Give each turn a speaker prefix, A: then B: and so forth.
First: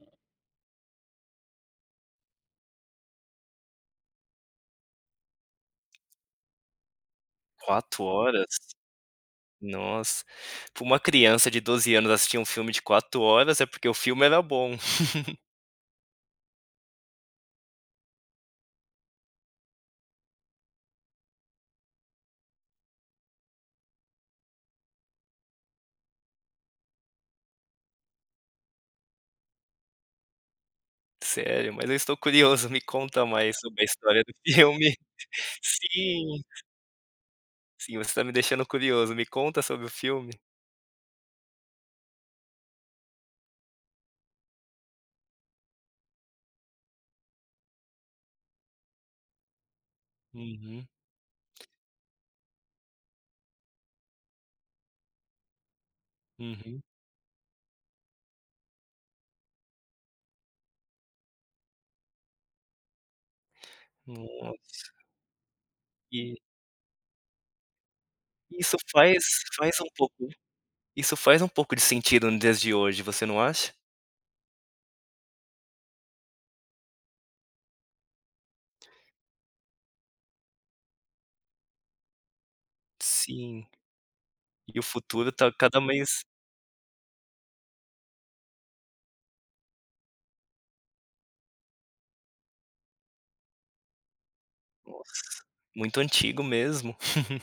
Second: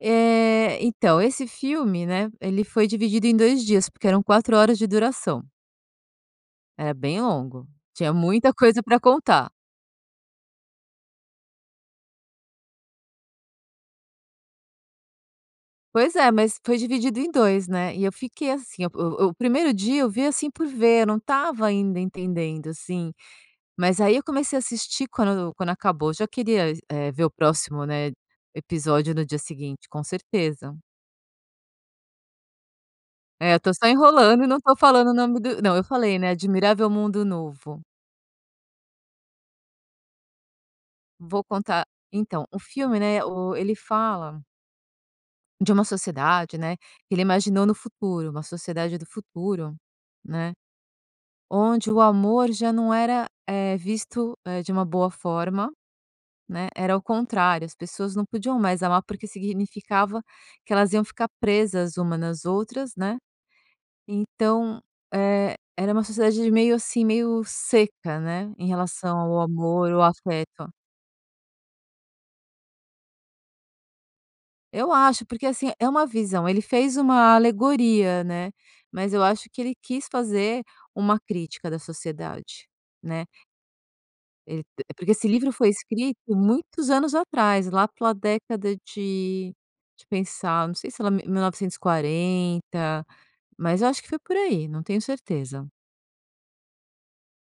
A: Eh, então, esse filme, né, ele foi dividido em 2 dias, porque eram 4 horas de duração. É bem longo.
B: 4
A: Tinha
B: horas?
A: muita coisa para contar.
B: Nossa! Pra uma criança de 12 anos assistir 1 filme de 4 horas, é porque o filme era bom.
A: Pois é, mas foi dividido em 2, né, e eu fiquei assim o o 1º dia, eu vi, assim, por ver, eu não estava ainda entendendo, assim, mas, aí, eu comecei a assistir, quando quando acabou já queria é ver o próximo, né, episódio no dia seguinte com certeza.
B: Sério? Mas eu estou curioso, me conta
A: É
B: mais
A: eu tô
B: sobre a
A: só
B: história do
A: enrolando e não tô
B: filme
A: falando o nome do não eu falei né?
B: Sim.
A: "Admirável Mundo Novo".
B: Sim você tá me deixando curioso, me conta sobre o filme.
A: Vou contar, então, o filme, né, o ele fala de uma sociedade, né que ele imaginou no futuro, uma sociedade do futuro, né.
B: Uhum.
A: Onde o amor, já não era, eh, visto, eh, de uma boa forma, né.
B: Uhum.
A: Era ao contrário, as pessoas não podiam mais amar, porque significava que elas iam ficar presas uma nas outras, né. Então,
B: Nossa!
A: eh, era uma
B: E
A: sociedade de meio, assim, meio seca, né, em
B: Isso
A: relação
B: faz
A: ao
B: faz um
A: amor, o
B: pouco
A: afeto.
B: isso faz um pouco de sentido no dias de hoje, você não acha?
A: Eu acho, porque, assim, é uma visão, ele fez uma alegoria né, mas eu acho que ele quis fazer uma crítica da sociedade, né.
B: Sim.
A: Ele
B: E o
A: porque esse
B: futuro, tá
A: livro foi
B: cada
A: escrito
B: mais
A: muitos anos atrás, lá pela década de de pensar, não sei se era mi mil novecentos e quarenta, mas eu acho que foi, por aí, não tenho
B: Nossa!
A: certeza.
B: Muito antigo mesmo.